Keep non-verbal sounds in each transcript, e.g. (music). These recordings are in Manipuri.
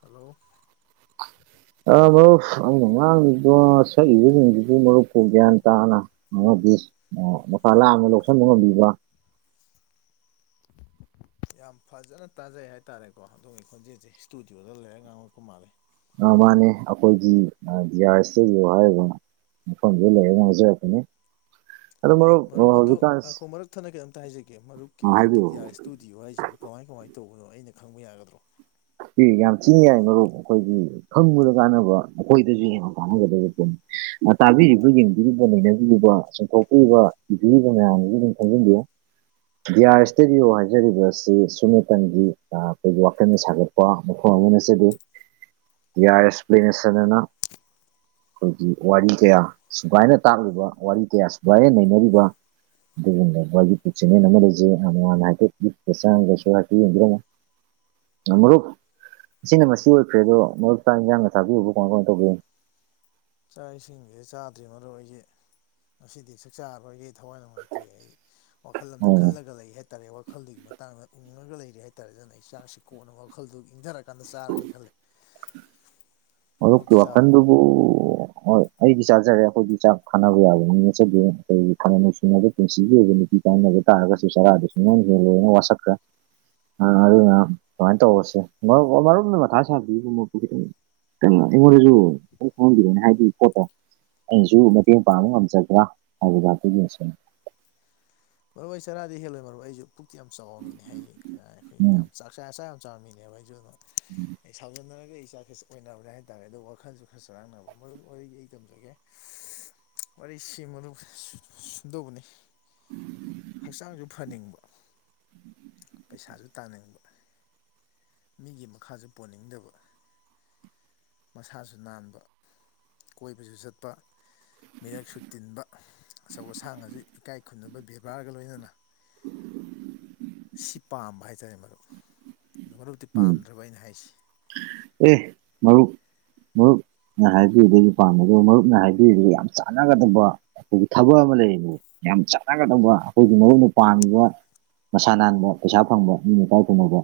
ꯍꯜꯂꯣ (inaudible) ꯑ ꯃꯔꯨꯞ ꯑꯩꯅ ꯉꯥꯡꯉꯤꯗꯣ ꯁꯛꯏꯕꯁꯤꯡꯗꯨꯕꯨ ꯃꯔꯨꯞꯄꯨ ꯒ꯭ꯌꯥꯟ ꯇꯥꯅ ꯉꯥꯡꯕꯤ ꯑꯣ ꯃꯥꯀꯥ ꯂꯥꯝꯅ ꯂꯧꯁꯤꯟꯕ ꯉꯝꯕꯤꯕ꯭ꯔ ꯌꯥꯝ ꯐꯖꯅ ꯇꯥꯖꯩ ꯍꯥꯏꯇꯥꯔꯦꯀꯣ ꯑꯗꯣꯝꯒꯤ ꯈꯣꯟꯖꯦꯜꯁꯦ ꯏꯁꯇꯨꯗꯤꯑꯣꯗ ꯂꯩꯔꯒ ꯉꯥꯡꯉꯛꯄ ꯃꯥꯂꯦ ꯃꯥꯅꯦ ꯑꯈꯣꯏꯒꯤ ꯗꯤ ꯑꯥꯔ ꯏꯁꯇꯗꯤꯑꯣ ꯍꯥꯏꯔꯤꯕꯅ ꯃꯐꯝ ꯗꯨꯗ ꯂꯩꯔ ꯉꯥꯡꯖꯔꯛꯄꯅꯦ ꯑꯦ ꯃꯔꯨꯞ ꯑꯗꯨ ꯑꯈꯣ ꯃꯔꯨꯛ ꯊꯠꯅ ꯀꯩꯝꯇ ꯍꯥꯏꯖꯒꯦ ꯃꯔꯨꯞꯀꯤ ꯍꯨꯖꯤꯛꯀꯤ ꯍꯥꯏꯕꯤꯌꯨ ꯗꯤꯌꯥꯔ ꯏꯁꯇꯨꯗꯤꯑꯣ ꯍꯥꯏꯁꯤꯕꯨ ꯀꯃꯥꯏ ꯀꯃꯥꯏꯅ ꯇꯧꯕꯅꯣ ꯑꯩꯅ ꯈꯪꯕ ꯌꯥꯒꯗ꯭ꯔꯣ ꯌꯥꯝ ꯊꯤ ꯌꯥꯏ ꯃꯔꯨꯞ ꯑꯈꯣꯏꯒꯤ ꯈꯪꯕꯗ ꯀꯥꯟꯅꯕ ꯑꯈꯣꯏꯗꯁꯨ ꯍꯦꯟꯅ ꯀꯥꯟꯅꯒꯗꯕ ꯄꯣꯠꯅꯤ ꯇꯥꯕꯤꯔꯤꯕ ꯌꯦꯡꯕꯤꯔꯤꯕ ꯅꯩꯅꯕꯤꯔꯤꯕ ꯆꯨꯝꯊꯣꯛꯄꯤꯔꯤꯕ ꯏꯕꯤꯔꯤꯕ ꯃꯌꯥꯝꯗꯨꯁꯨ ꯑꯗꯨꯝ ꯈꯪꯖꯤꯟꯕꯤꯌꯨ ꯗꯤꯌꯥꯥꯔ ꯏꯁꯇꯗꯤꯑꯣ ꯍꯥꯏꯖꯔꯤꯕ ꯑꯁꯤ ꯁꯨꯞꯇꯡꯒꯤ ꯑ ꯈꯣꯏꯒꯤ ꯋꯥꯈꯟꯗꯅ ꯁꯥꯒꯠ ꯄ ꯃꯐꯝ ꯑꯃ ꯅꯠꯆꯗꯦ ꯗꯤꯌꯥꯥꯏ ꯑꯦꯛꯁꯄ꯭ꯂꯦꯅꯦꯁꯟ ꯑꯅ ꯈꯣꯏꯒꯤ ꯋꯥꯔꯤ ꯀꯌꯥ ꯁꯨꯒꯥꯏꯅ ꯇꯥꯛꯂꯤꯕ ꯋꯥꯔꯤ ꯀꯌꯥ ꯁꯨꯒꯥꯏꯅ ꯅꯩꯅꯔꯤꯕ ꯑꯗꯨꯒꯨꯝꯂꯕ ꯌꯨꯇꯨꯕ ꯆꯦꯅꯦꯟ ꯑꯃ ꯂꯩꯖꯩ ꯑ ꯃꯉꯥꯜꯅ ꯍꯥꯏꯐꯦꯠ ꯌꯨꯇꯨꯕꯇ ꯆꯡꯉꯒꯁꯨ ꯍꯥꯏꯐꯦꯠ ꯌꯦꯡꯕꯤꯔꯝꯃꯨ ꯅ ꯃꯔꯨꯞ ꯑꯁꯤꯅ ꯃꯁꯤ ꯑꯣꯏꯈ꯭ꯔꯦ ꯑꯗꯣ ꯃꯔꯨꯞ ꯆꯥꯛ ꯏꯟꯖꯥꯡꯅ ꯆꯥꯕꯤꯔꯕꯔꯣ ꯃꯁꯤ ꯀꯃꯥꯏ ꯀꯃꯥꯏꯅ ꯇꯧꯒꯦ ꯆꯥꯛ ꯏꯁꯤꯡꯁꯦ ꯆꯥꯗ꯭ꯔꯤ ꯃꯔꯨ ꯑꯩꯖꯦ ꯉꯁꯤꯗꯤ ꯆꯥꯛ ꯆꯥꯔꯔꯣꯏꯒꯤ ꯊꯋꯥꯏ ꯅꯨꯡꯉꯥꯏꯇꯦ ꯑꯩ ꯋꯥꯈꯜꯂꯣꯟꯗ ꯎꯝ ꯈꯜꯂꯒ ꯂꯩ ꯍꯥꯏꯇꯥꯔꯦ ꯋꯥꯈꯜꯗꯨꯒꯤ ꯃꯇꯥꯡꯗ ꯈꯪꯉꯒ ꯂꯩꯔꯦ ꯍꯥꯏꯇꯥꯔꯦ ꯑꯗꯨꯅ ꯆꯥꯛꯁꯤ ꯀꯣꯟꯅ ꯋꯥꯈꯜꯗꯨ ꯏꯪꯗꯔꯀꯥꯟꯗ ꯆꯥꯔꯒꯦ ꯈꯜꯂꯦ ꯃꯔꯨꯞꯀꯤ ꯃꯔꯨꯞꯇꯤ ꯆꯥꯔꯕꯣ ꯋꯥꯈꯟꯗꯨꯕꯨ ꯍꯣꯏ ꯑꯩꯗꯤ ꯆꯥꯖꯔꯦ ꯑꯈꯣꯏꯒꯤ ꯆꯥꯛ ꯊꯥꯅꯕ ꯌꯥꯕ ꯃꯤ ꯅꯆꯗꯦ ꯈꯣꯏꯒꯤ ꯈꯅ ꯅꯨꯡꯁꯤꯅꯕ ꯄꯨꯟꯁꯤꯒꯤ ꯑꯣꯏꯕ ꯅꯨꯄꯤ ꯀꯥꯏ ꯇꯥꯔꯒꯁꯨ ꯆꯔꯥꯗꯨꯁꯨ ꯅ ꯂꯣꯏꯅ ꯋꯥꯁꯛꯈ꯭ꯔꯦ ꯑ ꯇꯃꯥꯏ ꯇ ꯑꯣꯁꯦ ꯀꯊꯥꯏ ꯆ ꯃ ꯀꯩꯅꯣ ꯑꯩꯉꯣꯟꯗꯁꯨ ꯈꯪꯍꯟꯕꯤꯔꯅꯦ ꯍꯥꯏꯗꯤ ꯄꯣꯠꯇꯣ ꯑꯩꯁꯨ ꯃꯇꯦꯡ ꯄꯥꯡꯕ ꯉꯝꯖꯕ꯭ꯔꯥ ꯍꯥꯏꯕꯗ ꯑꯗꯨꯒꯤ ꯊꯖꯋꯥꯣꯏ ꯆꯔꯥꯗꯤ ꯍꯦꯜꯂꯣꯏ ꯃꯔꯨ ꯑꯩꯁꯨ ꯄꯨꯛꯇꯤ ꯌꯥꯝ ꯆꯥꯎꯕ ꯃꯤꯅꯦ ꯍꯥꯏꯌꯦ ꯑꯩꯈꯣꯏ ꯎꯝ ꯌꯥꯝ ꯆꯥꯛ ꯆꯆꯥ ꯑꯆꯥ ꯌꯥꯝ ꯆꯥꯝꯃꯤꯅꯦꯕ ꯍꯥꯏꯁꯨ ꯑꯩ ꯁꯥꯎꯖꯔ ꯑꯩꯩ ꯏ ꯆꯆꯥꯁ ꯑꯣꯏꯅꯕ꯭ꯔꯦ ꯍꯥꯏꯇꯥꯔꯦ ꯑꯣ ꯋꯥꯈꯜꯁꯨ ꯈꯔ ꯆꯔꯥꯡꯅꯕ ꯃꯔꯝ ꯑꯣꯏꯔꯒ ꯑꯩ ꯇꯝꯖꯒꯦ ꯋꯥꯔꯤ ꯁꯤꯃꯅꯗꯧꯕꯅꯤ ꯎꯝ ꯍꯛꯆꯥꯡꯁꯨ ꯐꯅꯤꯡꯕ ꯄꯩꯁꯥꯁꯨ ꯇꯥꯅꯤꯡꯕ ꯃꯤꯒꯤ ꯃꯈꯥꯁꯨ ꯄꯣꯟꯅꯤꯡꯗꯕ ꯃꯁꯥꯁꯨ ꯅꯥꯟꯕ ꯀꯣꯏꯕꯁꯨ ꯆꯠꯄ ꯃꯤꯔꯛꯁꯨ ꯇꯤꯟꯕ ꯑꯆꯧ ꯑꯁꯥꯡꯁꯨ ꯏꯀꯥꯏ ꯈꯨꯝꯅꯕ ꯕꯦꯕꯥꯔꯒ ꯂꯣꯏꯅꯅ ꯁꯤ ꯄꯥꯝꯕ ꯍꯥꯏꯇꯥꯔꯦ ꯃꯗꯨ ꯑꯣ ꯃꯔꯨꯞꯇꯤ ꯎꯝ ꯄꯥꯝꯗ꯭ꯔꯕ ꯑꯩꯅ ꯍꯥꯏꯁꯤ ꯑꯦ ꯃꯨ ꯃꯔꯨꯞꯅ ꯍꯥꯏꯕꯤꯕꯗꯒꯤ ꯄꯥꯝꯝꯕ ꯑꯗꯨꯒ ꯃꯔꯨꯞꯅ ꯍꯥꯏꯕꯤꯔꯤꯗꯨꯒ ꯌꯥꯝ ꯆꯥꯟꯅꯒꯗꯕ ꯑꯩꯈꯣꯏꯒꯤ ꯊꯕꯛ ꯂꯩꯌꯦ ꯌꯥꯝ ꯆꯥꯟꯅꯒꯗꯕ ꯑꯩꯈꯣꯏꯒꯤ ꯃꯔꯨꯅ ꯄꯥꯝꯃꯤꯕ ꯃꯁꯥ ꯅꯥꯟꯕ ꯄꯩꯁꯥ ꯐꯪꯕ ꯃꯤꯅꯀꯥꯏ ꯈꯨꯝꯅꯧꯕ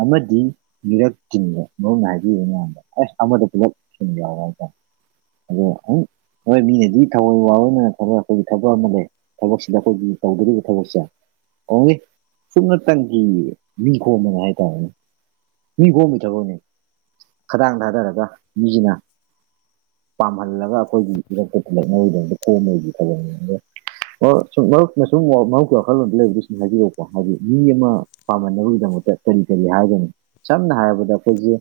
ꯑꯃꯗꯤ ꯃꯤꯔꯛ ꯆꯤꯟꯕ ꯃꯔꯨꯅ ꯍꯥꯏꯕꯤꯌꯨ ꯃꯌꯥꯝꯗ ꯑꯁ ꯑꯃꯗ ꯄꯨꯂꯞ ꯆꯤꯟꯕ ꯌꯥꯎꯋꯦ ꯍꯥꯏꯇꯥꯔꯦ ꯑꯗꯣ ꯑꯎꯝ ꯍꯣꯏ ꯃꯤꯅꯗꯤ ꯊꯑꯣꯏ ꯋꯥꯔꯣꯏꯅ ꯊꯕꯛ ꯑꯩꯈꯣꯏꯒꯤ ꯊꯕꯛ ꯑꯃ ꯂꯩ ꯊꯕꯛꯁꯤꯗ ꯑꯩꯈꯣꯏꯒꯤ ꯇꯧꯗꯣꯔꯤꯕ ꯊꯕꯛꯁꯦ ꯑꯣ ꯁꯨꯞꯅꯇꯪꯒꯤ ꯅꯤꯡꯡꯈꯣ ꯑꯃꯅ ꯍꯥꯏꯇꯥꯔꯦꯅꯦ ꯃꯤ ꯈꯣꯝꯃꯤ ꯊꯕꯛꯅꯤ ꯈꯗꯥꯡꯗ ꯍꯥꯏꯗꯔꯒ ꯃꯤꯁꯤꯅ ꯄꯥꯝꯍꯜꯂꯒ ꯑꯩꯈꯣꯏꯒꯤ ꯏꯔꯛꯇ ꯂꯩꯉꯣꯏꯒꯤꯗꯃꯛꯇ ꯈꯣꯝꯝꯕꯣꯏꯒꯤ ꯊꯕꯛꯅꯤ ꯑꯣ ꯁꯨꯝ ꯃꯔꯨꯞ ꯁꯨꯝ ꯃꯔꯨꯞꯀꯤ ꯋꯥꯈꯜꯂꯣꯟꯗ ꯂꯩꯕꯒꯤ ꯁꯨꯝ ꯍꯥꯏꯕꯤꯔꯛꯄꯣ ꯍꯥꯏꯗꯤ ꯃꯤ ꯑꯃ ꯄꯥꯝꯟꯅꯕꯒꯤꯗꯃꯛꯇ ꯑꯣ ꯊꯦꯡ ꯍꯥꯏꯒꯅꯤ ꯁꯝꯅ ꯍꯥꯏꯔꯕꯗ ꯑꯩꯈꯣꯏꯁꯦ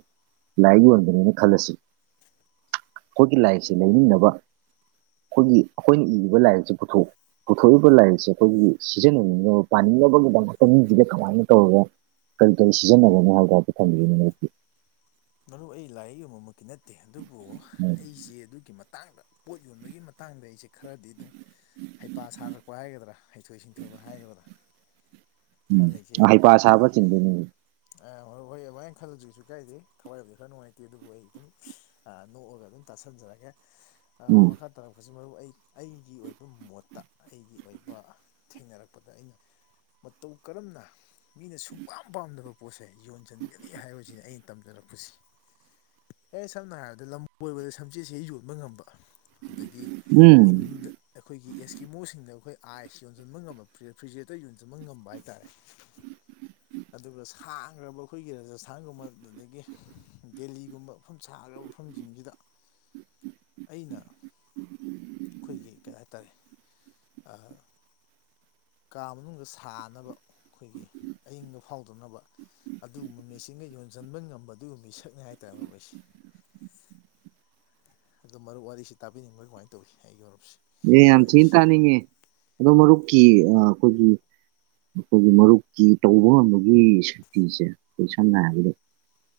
ꯂꯥꯏ ꯌꯣꯟꯕꯅꯦꯅ ꯈꯜꯂꯁꯤ ꯑꯩꯈꯣꯏꯒꯤ ꯂꯥꯏꯔꯤꯛꯁ ꯂꯩꯃꯤꯟꯅꯅꯕ ꯑꯩꯈꯣꯏꯒꯤ ꯑꯩꯈꯣꯏꯅ ꯏꯔꯤꯕ ꯂꯥꯏꯔꯤꯛꯁ ꯄꯨꯊꯣꯛ ꯄꯨꯊꯣꯛꯏꯕ ꯂꯥꯏꯔꯤꯛꯁꯦ ꯑꯩꯈꯣꯏꯒꯤ ꯁꯤꯖꯤꯟꯅꯅꯤꯡꯉꯕ ꯄꯥꯅꯤꯡꯅꯕꯒꯤꯗꯃꯛꯇ ꯃꯤꯁꯤꯗ ꯀꯃꯥꯏꯅ ꯇꯧꯔꯒ ꯀꯔꯤ ꯀꯔꯤ ꯁꯤꯖꯤꯟꯅꯕꯅꯣ ꯍꯥꯏ ꯇꯥꯎꯇ ꯊꯝꯕꯤꯔꯤꯅꯤꯄꯤ ꯃꯔꯨ ꯑꯩ ꯂꯥꯏꯔꯤ ꯌꯦꯛ ꯌꯕꯃꯛꯀꯤ ꯅꯠꯇꯦ ꯑꯗꯨꯕꯨ ꯎꯝ ꯑꯩꯁꯦ ꯑꯗꯨꯒꯤꯛ ꯃꯇꯥꯡꯗ ꯄꯣꯠ ꯌꯣꯟꯕꯒꯤ ꯃꯇꯥꯡꯗ ꯑꯩꯁꯦ ꯈꯔꯗꯤ ꯑꯗꯨꯝ ꯍꯩꯄꯥ ꯁꯥꯔꯛꯄ ꯍꯥꯏꯒꯗ꯭ꯔꯥ ꯍꯩꯊꯣꯏ ꯁꯤꯡꯊꯣꯏꯕ ꯍꯥꯏꯒꯗ꯭ꯔꯥ ꯈꯔ ꯎꯝ ꯍꯩꯄꯥ ꯁꯥꯕ ꯆꯤꯡꯗꯣꯏꯅꯤ ꯑ ꯍꯣꯏ ꯍꯣꯏꯃꯥꯏꯅ ꯈꯜꯂꯗꯨꯁꯨ ꯀꯥꯏꯗꯦ ꯊꯋꯥꯏꯕꯗꯤ ꯈꯔ ꯅꯨꯡꯉꯥꯏꯇꯦ ꯑꯗꯨꯕꯨ ꯑꯩ ꯑꯗꯨꯝ ꯑ ꯅꯣꯛꯑꯒ ꯑꯗꯨꯝ ꯇꯥꯁꯟꯖꯔꯒꯦ ꯑ ꯎꯝ ꯃꯈ ꯈꯔ ꯇꯔ ꯑꯁꯤ ꯃꯔꯨ ꯑꯩ ꯑꯩꯒꯤ ꯑꯣꯏꯕ ꯃꯣꯠꯇ ꯑꯩꯒꯤ ꯑꯣꯏꯕ ꯊꯦꯡꯅꯔꯛꯄꯗ ꯑꯩꯅ ꯃꯇꯧ ꯀꯔꯝꯅ ꯃꯤꯅ ꯁꯨꯡꯀꯥ ꯄꯥꯝꯗꯕ ꯄꯣꯠꯁꯩ ꯌꯣꯟꯁꯤꯟꯒꯅꯤ ꯍꯥꯏꯕꯁꯤꯅꯤ ꯑꯩꯅ ꯇꯝꯖꯔꯛꯄ ꯑꯦ ꯁꯝꯅ ꯍꯥꯏꯔꯕꯗ ꯂꯝꯣꯏꯕꯗ ꯁꯝꯆꯦꯠꯁꯦ ꯌꯣꯟꯕ ꯉꯝꯕ ꯑꯗꯒꯤ ꯎꯝ ꯎꯟꯗ ꯑꯩꯈꯣꯏꯒꯤ ꯑꯦꯁꯀꯤ ꯃꯣꯁꯤꯡꯗ ꯑꯩꯈꯣꯏ ꯑꯥꯏꯁ ꯌꯣꯟꯁꯤꯟꯕ ꯉꯝꯕ ꯔꯦꯐ꯭ꯔꯤꯖꯔꯦꯇꯔ ꯌꯣꯟꯁꯤꯟꯕ ꯉꯝꯕ ꯍꯥꯏꯇꯥꯔꯦ ꯑꯗꯨꯒ ꯁꯥꯡꯈ꯭ꯔꯕ ꯑꯩꯈꯣꯏꯒꯤ ꯔꯥꯖꯁꯊꯥꯟꯒꯨꯝꯕ ꯑꯗꯨꯗꯒꯤ ꯗꯦꯜꯂꯤꯒꯨꯝꯕ ꯃꯐꯝ ꯁꯥꯈ꯭ꯔꯕ ꯃꯐꯝꯁꯤꯡꯁꯤꯗ ꯑꯩꯅ ꯑꯩꯈꯣꯏꯒꯤ ꯀꯩ ꯍꯥꯏꯇꯥꯔꯦ ꯀꯥ ꯃꯅꯨꯡꯗ ꯁꯥꯅꯕ ꯑꯩꯈꯣꯏꯒꯤ ꯑꯌꯤꯡꯕ ꯐꯥꯎꯗꯅꯕ ꯑꯗꯨꯒꯨꯝꯕ ꯃꯦꯆꯤꯟꯒ ꯌꯣꯟꯁꯤꯟꯕ ꯉꯝꯕ ꯑꯗꯨꯒꯨꯝꯕ ꯃꯤꯁꯛꯅꯤ ꯍꯥꯏꯇꯥꯔꯦ ꯑꯩꯈꯣꯏꯁꯦ (inaudible) ꯑꯗꯣ ꯃꯔꯨꯞ ꯋꯥꯔꯤꯁꯤ ꯇꯥꯕꯤꯅꯤꯡꯕꯒꯤ ꯀꯃꯥꯏꯅ ꯇꯧꯋꯤ ꯑꯩꯒꯤ ꯃꯔꯨꯞ ꯑꯦ ꯌꯥꯝ ꯊꯤꯅ ꯇꯥꯅꯤꯡꯉꯦ ꯑꯗꯣ ꯃꯔꯨꯞꯀꯤ ꯑꯩꯈꯣꯏꯒꯤ ꯑꯩꯈꯣꯏꯒꯤ ꯃꯔꯨꯞꯀꯤ ꯇꯧꯕ ꯉꯝꯕꯒꯤ ꯁꯛꯇꯤꯁꯦ ꯑꯩꯈꯣꯏ ꯁꯝꯅ ꯍꯥꯏꯔꯕꯗ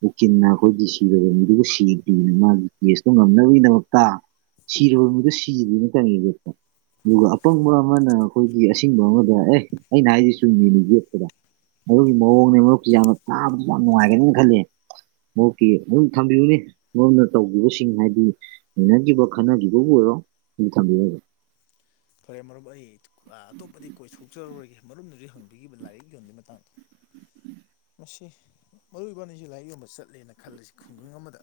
ꯎꯀꯤꯟꯅ ꯑꯩꯈꯣꯏꯒꯤ ꯁꯤꯕ ꯃꯤꯗꯨꯕꯨ ꯁꯤꯗ꯭ꯅ ꯃꯥꯒꯤ ꯀꯦꯁꯇꯣ ꯉꯝꯅꯕꯒꯤꯗꯃꯛꯇ ꯁꯤꯔꯔꯕꯔ ꯃꯗ ꯁꯤꯔ ꯇ ꯌꯦ ꯌꯦꯠꯇꯦ ꯑꯗꯨꯒ ꯑꯄꯪꯕ ꯑꯃꯅ ꯑꯩꯈꯣꯏꯒꯤ ꯑꯁꯕ ꯑꯃꯗ ꯑꯦ ꯑꯩꯅ ꯍꯥꯏꯁꯤ ꯆꯨꯝ ꯃꯤꯦꯅꯤꯨ ꯌꯦꯛꯄꯗ ꯃꯔꯗꯨꯒꯤ ꯃꯑꯣꯡꯅꯦ ꯃꯔꯨꯞꯁꯤ ꯌꯥꯝꯅ ꯇꯥꯕꯗ ꯌꯥꯝ ꯅꯨꯡꯉꯥꯏꯒꯅꯦꯅ ꯈꯜꯂꯤ ꯃꯀꯤ ꯃꯣꯏ ꯊꯝꯕꯤꯌꯨꯅꯦ ꯃꯣꯏꯅ ꯇꯧꯈꯤꯕꯁꯤꯡ ꯍꯥꯏꯕꯗꯤ ꯅꯩꯅꯈꯤꯕ ꯈꯟꯅꯈꯤꯕꯕꯨ ꯑꯣꯏꯔꯣ ꯑꯗꯨ ꯊꯝꯕꯤꯔꯒꯦ ꯐꯔꯦ ꯃꯔꯨꯞ ꯑꯩ ꯑꯇꯣꯞꯄꯗꯤ ꯀꯣꯏꯊꯣꯛꯆꯔꯔꯣꯏꯒꯦ ꯃꯔꯨꯝꯗꯨꯗꯤ ꯍꯪꯕꯤꯈꯤꯕ ꯂꯥꯏꯔꯤꯛ ꯌꯣꯟꯕꯒꯤ ꯃꯇꯥꯡꯗꯣ ꯑꯁꯤ ꯃꯔꯨꯑꯣꯏꯕꯅꯤꯁꯤ ꯂꯥꯏꯔꯤꯛ ꯌꯣꯟꯕ ꯆꯠꯂꯦꯅ ꯈꯜꯂꯤꯁꯤ ꯈꯨꯡꯒꯪ ꯑꯃꯗ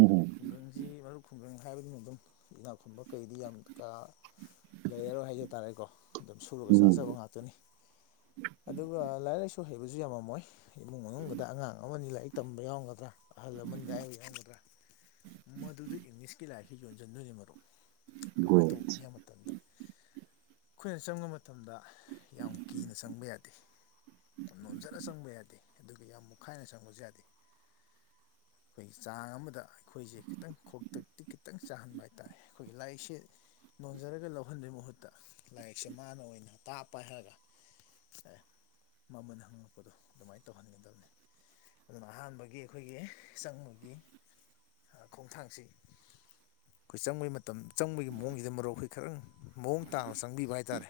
ꯎꯝ ꯈꯨꯡꯒꯪꯁꯤ ꯃꯔꯨꯞ ꯈꯨꯡꯒꯪ ꯍꯥꯏꯕꯗꯨꯅ ꯑꯗꯨꯝ ꯏꯅꯥꯛ ꯈꯨꯟꯕ ꯀꯩꯗꯤ ꯌꯥꯝ ꯀꯥ ꯂꯩꯔꯔꯣꯏ ꯍꯥꯏꯖ ꯇꯥꯔꯦꯀꯣ ꯑꯗꯨꯝ ꯁꯨꯔꯒ ꯎꯝ ꯆꯥꯖꯕ ꯉꯥꯛꯇꯅꯤ ꯑꯗꯨꯒ ꯂꯥꯏꯔꯤꯛ ꯂꯥꯏꯁꯨ ꯑꯣꯏ ꯍꯩꯕꯁꯨ ꯌꯥꯝꯃꯝꯃꯣꯏ ꯏꯃꯨꯡ ꯃꯅꯨꯡꯗ ꯑꯉꯥꯡ ꯑꯃꯅꯤ ꯂꯥꯏꯔꯤꯛ ꯇꯝꯕ ꯌꯥꯎꯒꯗ꯭ꯔꯥ ꯑꯍꯜ ꯂꯃꯟꯒꯥꯏ ꯌꯥꯎꯕ ꯌꯥꯎꯒꯗ꯭ꯔꯥ ꯃꯗꯨꯗ ꯏꯪꯂꯤꯁꯀꯤ ꯂꯥꯏꯔꯤꯛꯁꯤ ꯌꯣꯟꯁꯤꯟꯗꯣꯏꯅꯤ ꯃꯔꯨꯞ ꯀꯃꯥꯏꯅ ꯒꯣꯜ ꯇꯧ ꯍꯕ ꯑꯩꯈꯣꯏꯅ ꯆꯪꯕ ꯃꯇꯝꯗ ꯌꯥꯝ ꯀꯤꯅ ꯆꯪꯕ ꯌꯥꯗꯦ ꯌꯥꯝ ꯅꯣꯝꯖꯂ ꯆꯪꯕ ꯌꯥꯗꯦ ꯑꯗꯨꯒ ꯌꯥꯝ ꯃꯨꯛꯈꯥꯏꯅ ꯆꯪꯕꯁꯨ ꯌꯥꯗꯦ (unintelligible) ꯑꯩꯈꯣꯏꯒꯤ ꯆꯥꯡ ꯑꯃꯗ ꯑꯩꯈꯣꯏꯁꯦ ꯈꯤꯇꯪ ꯈꯇꯛꯇꯤ ꯈꯤꯇꯪ ꯆꯥꯍꯟꯕ ꯍꯥꯏꯇꯥꯔꯦ ꯑꯩꯈꯣꯏꯒꯤ ꯂꯥꯏꯔꯤꯛꯁꯦ ꯅꯣꯟꯖꯔꯒ ꯂꯧꯍꯟꯕꯩ ꯃꯍꯨꯠꯇ ꯂꯥꯏꯔꯤꯛꯁꯦ ꯃꯥꯅ ꯑꯣꯏꯅ ꯇꯥꯞꯄ ꯍꯥꯏꯔꯒ ꯃꯃꯜ ꯍꯪꯉꯛꯄꯗꯣ ꯑꯗꯨꯃꯥꯏꯅ ꯇꯧꯍꯟꯒꯗꯕꯅꯦ ꯑꯗꯨꯅ ꯑꯍꯥꯟꯕꯒꯤ ꯑꯩꯈꯣꯏꯒꯤ ꯆꯪꯕꯒꯤ ꯈꯣꯡꯊꯥꯡꯁꯤ ꯑꯩꯈꯣꯏ ꯆꯪꯕꯩ ꯃꯇꯝ ꯆꯪꯕꯒꯤ ꯃꯑꯣꯡꯁꯤꯗ ꯃꯔꯨꯞ ꯑꯩꯈꯣꯏ ꯔꯪ ꯃꯑꯣꯡ ꯇꯥꯅ ꯆꯪꯕꯤꯕ ꯍꯥꯏꯇꯥꯔꯦ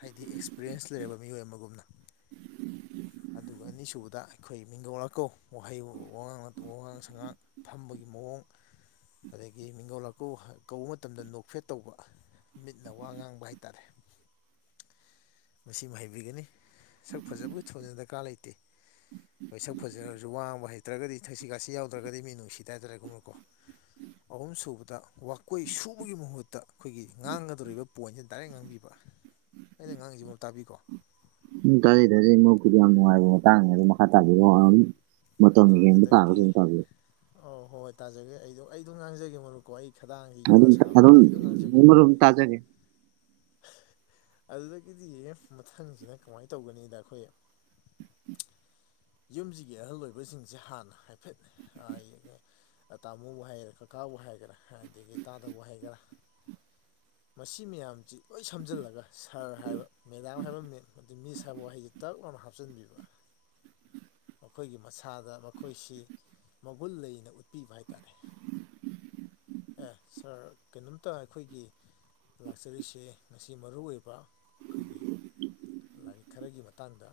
ꯍꯥꯏꯗꯤ ꯑꯦꯛꯁꯄꯤꯔꯤꯌꯦꯟꯁ ꯂꯩꯔꯕ ꯃꯤꯑꯣꯏ ꯑꯃꯒꯨꯝꯅ ꯎꯝ ꯑꯗꯨꯒ ꯑꯅꯤꯁꯨꯕꯗ ꯑꯩꯈꯣꯏ ꯃꯤꯡꯒꯧꯂꯛꯀꯧ ꯋꯥꯍꯩ ꯋꯥ ꯋꯥꯉꯥꯡ ꯁꯉꯥꯡ ꯊꯝꯕꯒꯤ ꯃꯑꯣꯡ ꯑꯗꯒꯤ ꯃꯤꯒꯣꯜ ꯑꯥꯛꯀꯧ ꯀꯧꯕ ꯃꯇꯝꯗ ꯅꯣꯛꯐꯦꯠ ꯇꯧꯕ ꯃꯤꯠꯅ ꯋꯥ ꯉꯥꯡꯕ ꯍꯥꯏꯇꯥꯔꯦ (unintelligible) ꯃꯁꯤꯃ ꯍꯩꯕꯤꯒꯅꯤ ꯁꯛ ꯐꯖꯕꯒꯤ ꯊꯣꯟꯅ ꯗꯔꯀꯥꯔ ꯂꯩꯇꯦ ꯍꯣꯏ ꯁꯛ ꯐꯖꯔꯁꯨ ꯋꯥꯡꯕ ꯍꯩꯇ꯭ꯔꯒꯗꯤ ꯁꯛꯁꯤ ꯈꯥꯁꯤ ꯌꯥꯎꯗ꯭ꯔꯒꯗꯤ ꯃꯤ ꯅꯨꯡꯁꯤ ꯇ ꯍꯥꯏꯇꯥꯔꯦꯒꯨꯝꯕꯅꯀꯣ ꯑꯍꯨꯝ ꯁꯨꯕꯗ ꯋꯥꯋꯀꯣꯏ ꯁꯨꯕꯒꯤ ꯃꯍꯨꯠꯇ ꯑꯩꯈꯣꯏꯒꯤ ꯉꯥꯡꯒꯗꯧꯔꯤꯕ ꯄꯣꯏꯟꯁꯦ ꯗꯥꯏꯔꯦꯛ ꯉꯥꯡꯕꯤꯕ ꯎꯝ ꯑꯩꯅ ꯉꯉꯥꯡꯁꯤꯃꯜ ꯇꯥꯕꯤꯀꯣ ꯎꯝ ꯇꯥꯔꯤ ꯇꯥꯔꯤ ꯃꯄꯨꯗꯤ ꯌꯥꯝ ꯅꯨꯡꯉꯥꯏꯕꯣ ꯃꯇꯥꯡꯉꯦ ꯑꯗꯨ ꯃꯈꯥ ꯇꯥꯕꯤꯔꯣꯑꯣ ꯑꯥ ꯑꯗꯨꯗꯒꯤ ꯑꯧ ꯍꯣꯏ ꯍꯣꯏ ꯇꯥꯖꯒꯦ ꯑꯩꯗꯣ ꯑꯩꯗꯣ ꯉꯥꯡꯖꯒꯦ ꯃꯔꯣꯔꯨꯞꯀꯣ ꯑꯩ ꯈꯗꯥꯡꯁꯦ ꯌꯣꯠꯅ ꯑꯗꯨꯝ ꯑꯗꯨ ꯁꯥꯕꯅꯤꯅ ꯑꯩꯗꯣ ꯉꯥꯡꯖꯒꯦ ꯑꯗꯨꯝ ꯃꯝ ꯇꯥꯖꯥꯒꯦ ꯑꯗꯨꯗꯒꯤꯗꯤ ꯃꯊꯪꯁꯤꯅ ꯀꯃꯥꯏꯅ ꯇꯧꯒꯅꯤꯗ ꯑꯩꯈꯣꯏ ꯎ ꯌꯨꯝꯁꯤꯒꯤ ꯑꯍꯜ ꯑꯣꯏꯕꯁꯤꯡꯁꯦ ꯍꯥꯟꯅ ꯍꯥꯏꯐꯦꯠ ꯇꯥꯃꯣꯕꯨ ꯍꯥꯏꯔꯦ ꯀꯥ ꯇꯥꯎꯕ ꯍꯥꯏꯒꯦꯔꯥ ꯑꯗꯒꯤ ꯇꯥꯗꯕ ꯍꯥꯏꯒꯦꯔꯥ ꯎ ꯃꯁꯤ ꯃꯌꯥꯝꯁꯤ ꯂꯣꯏ ꯁꯝꯖꯜꯂꯒ ꯁꯥꯔ ꯍꯥꯏꯕ ꯃꯦꯗꯥꯝ ꯍꯥꯏꯕ ꯃꯤ ꯑ ꯃꯤꯁ ꯍꯥꯏꯕ ꯋꯥꯍꯩꯁꯦ ꯇꯔꯛ ꯍꯥꯞꯆꯤꯟꯕꯤꯕ (unintelligible) ꯃꯈꯣꯏꯒꯤ ꯃꯁꯥꯗ ꯃꯈꯣꯏꯁꯤ ꯃꯒꯨꯟ ꯂꯩꯅ ꯎꯠꯄꯤꯕ ꯍꯥꯏꯇꯥꯔꯦꯗ ꯑꯦ ꯁꯥꯔ ꯀꯩꯅꯣꯝꯇ ꯑꯩꯈꯣꯏꯒꯤ ꯂꯥꯛꯆꯔꯤꯁꯦ ꯉꯁꯤ ꯃꯔꯨ ꯑꯣꯏꯕ ꯑꯩꯈꯣꯏꯒꯤ ꯂꯥꯏꯔꯤꯛ ꯈꯔꯒꯤ ꯃꯇꯥꯡꯗ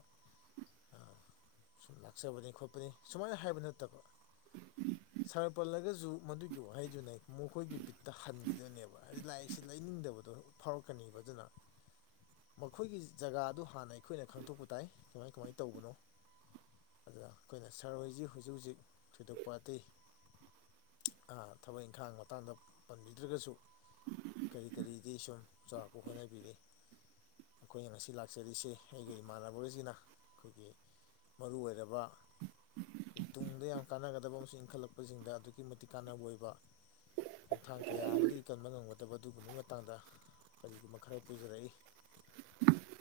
ꯁꯨꯝ ꯂꯥꯛꯆꯕꯅꯤ ꯈꯣꯠꯄꯅꯤ ꯁꯨꯃꯥꯏꯅ ꯍꯥꯏꯕ ꯅꯠꯇꯕ ꯁꯥꯔ ꯄꯜꯂꯒꯁꯨ ꯃꯗꯨꯒꯤ ꯍꯥꯏꯗꯨꯅ ꯃꯈꯣꯏꯒꯤ ꯕꯤꯠꯇ ꯍꯟꯈꯤꯗꯣꯏꯅꯦꯕ ꯍꯥꯏꯗꯤ ꯂꯥꯏꯔꯤꯛꯁꯤ ꯂꯩꯅꯤꯡꯗꯕꯗꯣ ꯐꯥꯎꯔꯛꯀꯅꯦꯕ ꯑꯗꯨꯅ ꯃꯈꯣꯏꯒꯤ ꯖꯒꯥꯗꯨ ꯍꯥꯟꯅ ꯑꯩꯈꯣꯏꯅ ꯈꯪꯗꯣꯛꯄ ꯇꯥꯏ ꯀꯃꯥꯏ ꯀꯃꯥꯏ ꯇꯧꯕꯅꯣ ꯑꯗꯨꯅ ꯑꯩꯈꯣꯏꯅ ꯁꯥꯔ ꯍꯣꯏꯁꯤ ꯍꯧꯖꯤꯛ ꯍꯧꯖꯤꯛ ꯊꯣꯏꯗꯣꯛꯄ ꯑꯇꯩ ꯑꯥ ꯊꯕꯛ ꯏꯪꯈꯥꯡ ꯃꯇꯥꯡꯗ ꯄꯟꯕꯤꯗ꯭ꯔꯒꯁꯨ ꯀꯔꯤ ꯀꯔꯤꯗꯤ ꯁꯨꯝ ꯆꯥꯎꯔꯥꯛꯄ ꯍꯣꯠꯅꯕꯤꯔꯤ ꯑꯩꯈꯣꯏꯅ ꯉꯁꯤ ꯂꯥꯛꯆꯔꯤꯁꯤꯦ ꯑꯩꯒ ꯏꯃꯥꯟꯅꯕꯁꯤꯅ ꯑꯩꯈꯣꯏꯒꯤ ꯃꯔꯨ ꯑꯣꯏꯔꯕ ꯑꯩꯈꯣꯏ ꯇꯨꯡꯗ ꯌꯥꯝ ꯀꯥꯟꯅꯒꯗꯕ ꯑꯃꯁꯨꯡ ꯏꯟꯈꯠꯂꯛꯄꯁꯤꯡꯗ ꯑꯗꯨꯛꯀꯤ ꯃꯇꯤꯛ ꯀꯥꯟꯅꯕ ꯑꯣꯏꯕ ꯈꯣꯡꯊꯥꯡ ꯀꯌꯥ ꯑꯃꯗꯒꯤ ꯀꯟꯕ ꯉꯝꯒꯗꯕ ꯑꯗꯨꯒꯨꯝꯕꯒꯤ ꯃꯇꯥꯡꯗ ꯀꯔꯤꯒꯨꯝꯕ ꯈꯔ ꯄꯨꯖꯔꯛꯏ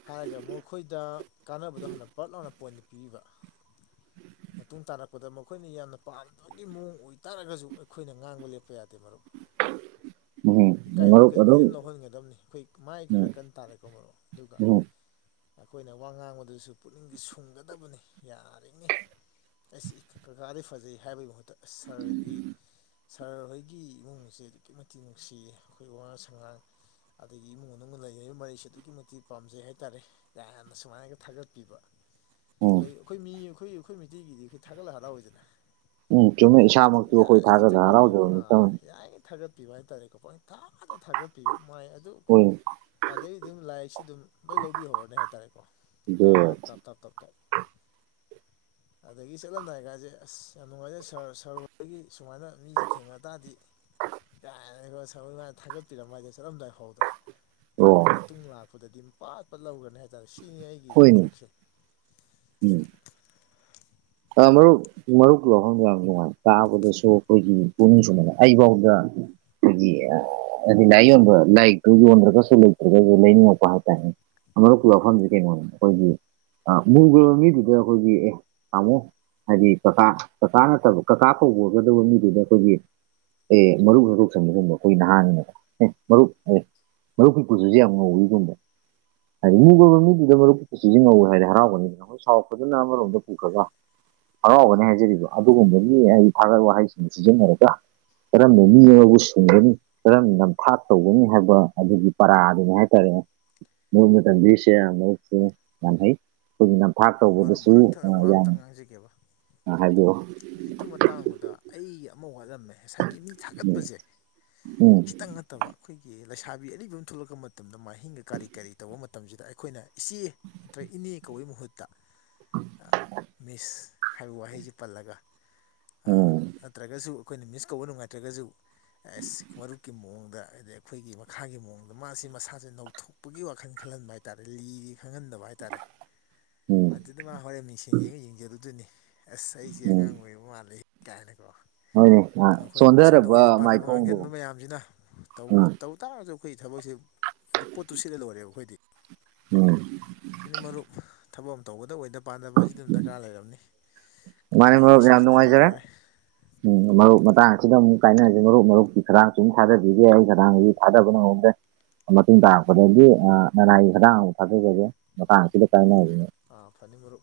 ꯍꯥꯏꯔꯒ ꯃꯈꯣꯏꯗ ꯀꯥꯟꯅꯕꯗꯣ ꯍꯥꯟꯅ ꯄꯂꯞ ꯂꯥꯎꯅ ꯄꯣꯏꯟ ꯄꯤꯕꯤꯕ ꯃꯇꯨꯡ ꯇꯥꯔꯛꯄꯗ ꯃꯈꯣꯏꯅ ꯌꯥꯝꯅ ꯄꯥꯝꯗꯕꯒꯤ ꯃꯑꯣꯡ ꯑꯣꯏꯇꯥꯥꯔꯒꯁꯨ ꯑꯩꯈꯣꯏꯅ ꯉꯥꯡꯕ ꯂꯦꯞꯄ ꯌꯥꯗꯦ ꯃꯔꯨꯞ (unintelligible) ꯏꯀꯥꯏꯕꯣꯏ ꯀꯔꯤꯕꯣꯏ ꯑꯗꯨꯝ ꯂꯧꯍꯟꯒꯗꯕꯅꯤ ꯑꯩꯈꯣꯏ ꯃꯥꯏ ꯎꯝ ꯈꯔ ꯀꯟꯅ ꯇꯥꯅꯀꯣ ꯃꯔꯣ ꯑꯗꯨꯒ ꯎꯝ ꯑꯩꯈꯣꯏꯅ ꯋꯥ ꯉꯥꯡꯕꯗꯨꯁꯨ ꯄꯨꯛꯅꯤꯡꯗꯤ ꯁꯨꯡꯒꯗꯕꯅꯤ ꯌꯥꯔꯤꯉꯩ ꯑꯩ ꯀꯀꯥꯗꯤꯩ ꯐꯖꯩ ꯍꯥꯏꯕꯒꯤ ꯃꯍꯨꯠꯇ ꯁꯥꯔꯒꯤ ꯁꯥꯔ ꯍꯣꯏ ꯑꯩꯒꯤ ꯏꯃꯨꯡꯁꯦ ꯑꯗꯨꯛꯀꯤ ꯃꯇꯤꯛ ꯅꯨꯡꯁꯤꯌꯦ ꯑꯩꯈꯣꯏ ꯋꯥꯉ ꯁꯉꯥꯡ ꯑꯗꯒꯤ ꯏꯃꯨꯡ ꯃꯅꯨꯡ ꯂꯩꯅꯔꯤꯕ ꯃꯔꯤꯁꯦ ꯑꯗꯨꯛꯀꯤ ꯃꯇꯤꯛ ꯄꯥꯝꯖꯩ ꯍꯥꯏ ꯇꯥꯔꯦ ꯌꯥꯝꯅ ꯁꯨꯃꯥꯏꯅꯒ ꯊꯥꯒꯠꯄꯤꯕ ꯎꯝ ꯑꯩꯈꯣꯏ ꯑꯩꯈꯣꯏ ꯃꯤ ꯑꯩꯈꯣꯏ ꯑꯩꯈꯣꯏ ꯃꯩꯇꯩꯒꯤꯗꯤ ꯑꯩꯈꯣꯏ ꯊꯥꯒꯠꯂ ꯍꯔꯥꯎꯋꯏꯗꯅ ꯎꯝ ꯆꯨꯝꯃꯦ ꯏꯁꯥꯃꯛꯁꯨ ꯑꯩꯈꯣꯏ ꯊꯥꯒꯠꯗ ꯊꯥꯒꯠꯄꯤꯕ ꯑꯥ ꯍꯔꯥꯎꯖꯕꯅꯤꯇꯕꯅꯤ ꯌꯥꯔꯤꯉꯩ ꯊꯥꯒꯠꯄꯤꯕ ꯍꯥꯏꯇꯥꯔꯦꯀꯣ ꯄꯅ ꯊꯥꯗ ꯊꯥꯒꯠꯄꯤꯕ ꯃꯥꯏ ꯑꯗꯨ ꯑꯣꯏꯅ ꯑꯗꯩ ꯑꯗꯨꯝ ꯂꯥꯏꯔꯤꯛꯁꯤ ꯑꯗꯨꯝ ꯂꯣꯏ ꯂꯧꯕꯤꯍꯧꯔꯅꯤ ꯍꯥꯏ ꯇꯔꯦꯀꯣ ꯇ ꯖꯦꯔꯣ ꯇ ꯇ ꯇ ꯇ (unintelligible) (inaudible) ꯑꯗꯒꯤ ꯆꯠꯂꯝꯗꯥꯏꯀꯁꯦ ꯑꯁ ꯌꯥꯝ ꯅꯨꯡꯉꯥꯏꯖꯔꯦ ꯁꯔ ꯁꯔ ꯍꯗꯒꯤ ꯁꯨꯃꯥꯏꯅ ꯃꯤꯁꯦ ꯊꯦꯡꯅ ꯇꯥꯔꯗꯤ ꯌꯥ ꯁ ꯊꯥꯒꯠꯄꯤꯔꯝꯃ ꯍꯥꯏꯁꯦ ꯆꯠꯂꯝꯗꯥꯏ ꯐꯥꯎꯗ ꯑꯣ ꯃꯇꯨꯡ ꯂꯥꯛꯄꯗꯗꯤ ꯄꯥꯠꯄꯠ ꯂꯧꯒꯅꯤ ꯍꯥꯏꯇꯥꯥꯔꯦ ꯀ ꯍꯥꯏꯒꯤ ꯍꯣꯏꯅꯦ ꯀꯣꯛꯁ ꯎꯝ ꯃꯔꯨꯞ ꯃꯔꯨꯞ ꯌꯥꯍꯪꯕ ꯌꯥꯝ ꯅꯨꯡꯉꯥꯏ ꯇꯥꯕꯗꯁꯨ ꯑꯩꯈꯣꯏꯒꯤ ꯄꯨꯛꯅꯤꯡ ꯁꯨꯕꯅ ꯑꯩꯐꯥꯎꯗ ꯍꯥꯏꯗꯤ ꯍꯥꯏꯗꯤ ꯂꯥꯏ ꯌꯣꯟꯕ ꯂꯥꯏꯔꯤꯛꯇꯨ ꯌꯣꯟꯗ꯭ꯔꯒꯁꯨ ꯂꯩꯇ꯭ꯔꯒꯁꯨ ꯂꯩꯅꯤꯡꯉꯛꯄ ꯍꯥꯏꯇꯥꯔꯦ ꯃꯔꯨꯞꯀꯤ ꯋꯥꯐꯝꯁꯦ ꯀꯩꯅꯣ ꯑꯩꯈꯣꯏꯒꯤ ꯃꯨꯒꯤꯕ ꯃꯤꯗꯨꯗ ꯑꯩꯈꯣꯏꯒꯤ ꯑꯦ ꯇꯥꯃꯣ ꯍꯥꯏꯗꯤ ꯀꯀꯥ ꯀꯀꯥ ꯅꯠꯇꯕ ꯀꯀꯥ ꯀꯧꯕꯒꯗꯕ ꯃꯤꯗꯨꯗ ꯑꯩꯈꯣꯏꯒꯤ ꯑꯦ ꯃꯔꯨꯞ ꯃꯔꯣꯛ ꯁꯪꯕ ꯁꯗꯣ ꯑꯩꯈꯣꯏ ꯅꯍꯥꯟꯅꯀ ꯑꯦ ꯃꯔꯨꯞ ꯑꯦ ꯃꯔꯨꯞꯈꯄꯨꯔꯁꯨꯁꯦ ꯌꯥꯝ ꯉꯧꯤꯒꯨꯝꯕ ꯍꯥꯏꯗꯤ ꯃꯤ ꯀꯣꯏꯕ ꯃꯤꯗꯨꯗ ꯃꯔꯨꯞ ꯄꯨꯟꯁꯤꯁꯤ ꯉꯧꯋꯦ ꯍꯥꯏꯗꯤ ꯍꯔꯥꯎꯕꯅꯤꯅꯈꯣꯏ ꯁꯥꯎꯔꯛꯄꯗꯨꯅ ꯑꯃꯔꯣꯝꯗ ꯄꯨꯈ꯭ꯔꯒ ꯍꯔꯥꯎꯕꯅꯤ ꯍꯥꯏꯖꯔꯤꯕ ꯑꯗꯨꯒꯨꯝꯕ ꯃꯤ ꯑꯩ ꯊꯥꯒꯠ ꯋꯥꯍꯩꯁꯤꯡꯗꯨ ꯁꯤꯖꯤꯟꯅꯔꯒ ꯀꯔꯝꯝꯕ ꯃꯤ ꯑꯃꯕꯨ ꯁꯨꯡꯒꯅꯤ ꯀꯔꯝ ꯅꯝꯊꯥꯛ ꯇꯧꯒꯅꯤ ꯍꯥꯏꯕ ꯑꯗꯨꯒꯤ ꯄꯔꯥ ꯑꯗꯨꯅꯦ ꯍꯥꯏꯇꯥꯔꯦ ꯃꯃꯇꯪ ꯕꯤꯁ ꯃꯁꯦ ꯅ ꯍꯩ ꯊꯥꯛ ꯃꯔꯨꯞ ꯇꯧꯕꯗꯁꯨ ꯃꯔꯛ ꯊꯠꯅ ꯋꯥ ꯌꯥꯝ ꯑꯝꯇ ꯉꯥꯡꯖꯒꯦꯕ ꯍꯥꯏꯕꯤꯌꯑꯣ ꯍꯧꯖꯤꯛꯀꯤ ꯃꯇꯥꯡꯗꯨꯗ ꯑꯩ ꯑꯃ ꯋꯥꯠꯂꯝꯃꯦ ꯉꯁꯥꯏꯒꯤ ꯃꯤ ꯎꯝ ꯊꯥꯒꯠꯄꯁꯦ ꯎꯝ ꯈꯤꯇꯪ ꯅꯠꯇꯕ ꯑꯩꯈꯣꯏꯒꯤ ꯂꯩꯁꯥꯕꯤ ꯑꯔꯤꯕ ꯑꯃ ꯊꯣꯛꯂꯛꯄ ꯃꯇꯝꯗ ꯃꯍꯤꯡꯒ ꯀꯔꯤ ꯀꯔꯤ ꯇꯧꯕ ꯃꯇꯝꯁꯤꯗ ꯑꯩꯈꯣꯏꯅ ꯏꯆꯦ ꯅꯠꯇ꯭ꯔꯒ ꯏꯅꯦ ꯇꯧꯕꯒꯤ ꯃꯍꯨꯠꯇ ꯃꯤꯁ ꯍꯥꯏꯕ ꯋꯥꯍꯩꯁꯤ ꯄꯜꯂꯒ ꯎꯝ ꯅꯠꯇ꯭ꯔꯒꯁꯨ ꯑꯩꯈꯣꯏꯅ ꯃꯤꯁ ꯀꯧꯕ ꯅꯨꯡꯉꯥꯏꯇ꯭ꯔꯒꯁꯨ ꯑꯦꯁ ꯃꯔꯨꯞꯀꯤ ꯃꯑꯣꯡꯗ ꯑꯗꯩ ꯑꯩꯈꯣꯏꯒꯤ ꯃꯈꯥꯒꯤ ꯃꯑꯣꯡꯗ ꯃꯥꯁꯤ ꯃꯁꯥꯁꯦ ꯅꯧꯊꯣꯛꯄꯒꯤ ꯋꯥꯈꯜ ꯈꯜꯍꯟꯕ ꯍꯥꯏꯇꯥꯔꯦ ꯂꯤꯔꯤ ꯈꯪꯍꯟꯗꯕ ꯍꯥꯏꯇꯥꯔꯦ ꯎꯝ ꯃꯗꯨꯗ ꯃꯥ ꯍꯣꯔꯦꯟ ꯃꯤꯡꯁꯦꯟ ꯌꯦꯡꯉ ꯌꯦꯡꯖꯔꯨꯗꯨꯣꯏꯅꯤ ꯑꯁ ꯑꯩꯁꯦ ꯑꯉꯥꯡ ꯑꯣꯏꯕ ꯃꯥꯜꯂꯦ ꯀꯥꯏꯅ ꯍꯅꯦ ꯑꯩꯈꯣꯏꯅꯗꯤ ꯁꯣꯝꯗ ꯑꯣꯏꯗ ꯄꯥꯗꯕ ꯉꯥꯡꯁꯤꯟꯕ ꯃꯌꯥꯝꯁꯤꯅ ꯎꯝ ꯇꯧ ꯇꯥꯔꯁꯨ ꯑꯩꯈꯣꯏꯒꯤ ꯊꯕꯛꯁꯦ ꯍꯥꯏꯗꯤ ꯄꯣꯠꯇꯨ ꯁꯤꯠꯂ ꯂꯧꯔꯦꯕ ꯑꯩꯈꯣꯏꯗꯤ ꯎꯝ ꯁꯤꯗꯤ ꯃꯔꯨꯞ ꯊꯕꯛ ꯑꯃ ꯇꯧꯕꯗ ꯑꯣꯏꯗꯕ ꯄꯥꯟꯗꯕ ꯑꯁꯤ ꯑꯗꯨꯝ ꯗꯔꯀꯥꯔ ꯂꯩꯔꯕꯅꯤ ꯀꯥ ꯃꯥꯅꯤ ꯍꯦꯟꯅ ꯃꯔꯨꯞ ꯌꯥꯝ ꯁꯤꯖꯤꯟꯅꯗ꯭ꯔ ꯅꯨꯡꯉꯥꯏꯖꯔꯦ ꯂꯣꯏꯔꯦ ꯎꯝ ꯃꯔꯨꯞ ꯃꯇꯥꯡ ꯑꯁꯤꯗ ꯑꯃꯨꯛ ꯀꯥꯏꯅꯔꯁꯦ ꯃꯔꯨꯞ ꯃꯔꯨꯞꯁꯤ ꯈꯗꯥꯥꯡ ꯁꯨꯝ ꯊꯥꯗꯕꯤꯒꯦ ꯑꯩ ꯈꯔꯥꯡꯁꯤ ꯊꯥꯗꯕ ꯅꯝꯗ ꯃꯇꯨꯡ ꯇꯥꯔꯛꯄꯗꯒꯤ ꯂꯅꯥꯏ ꯍꯗꯥꯡ ꯑꯃ ꯊꯥꯖꯖꯒꯦ ꯃꯇꯥꯡ ꯑꯁꯤꯗ ꯀꯥꯏꯅꯅꯤ ꯑꯥ ꯐꯅꯤꯃꯨꯔ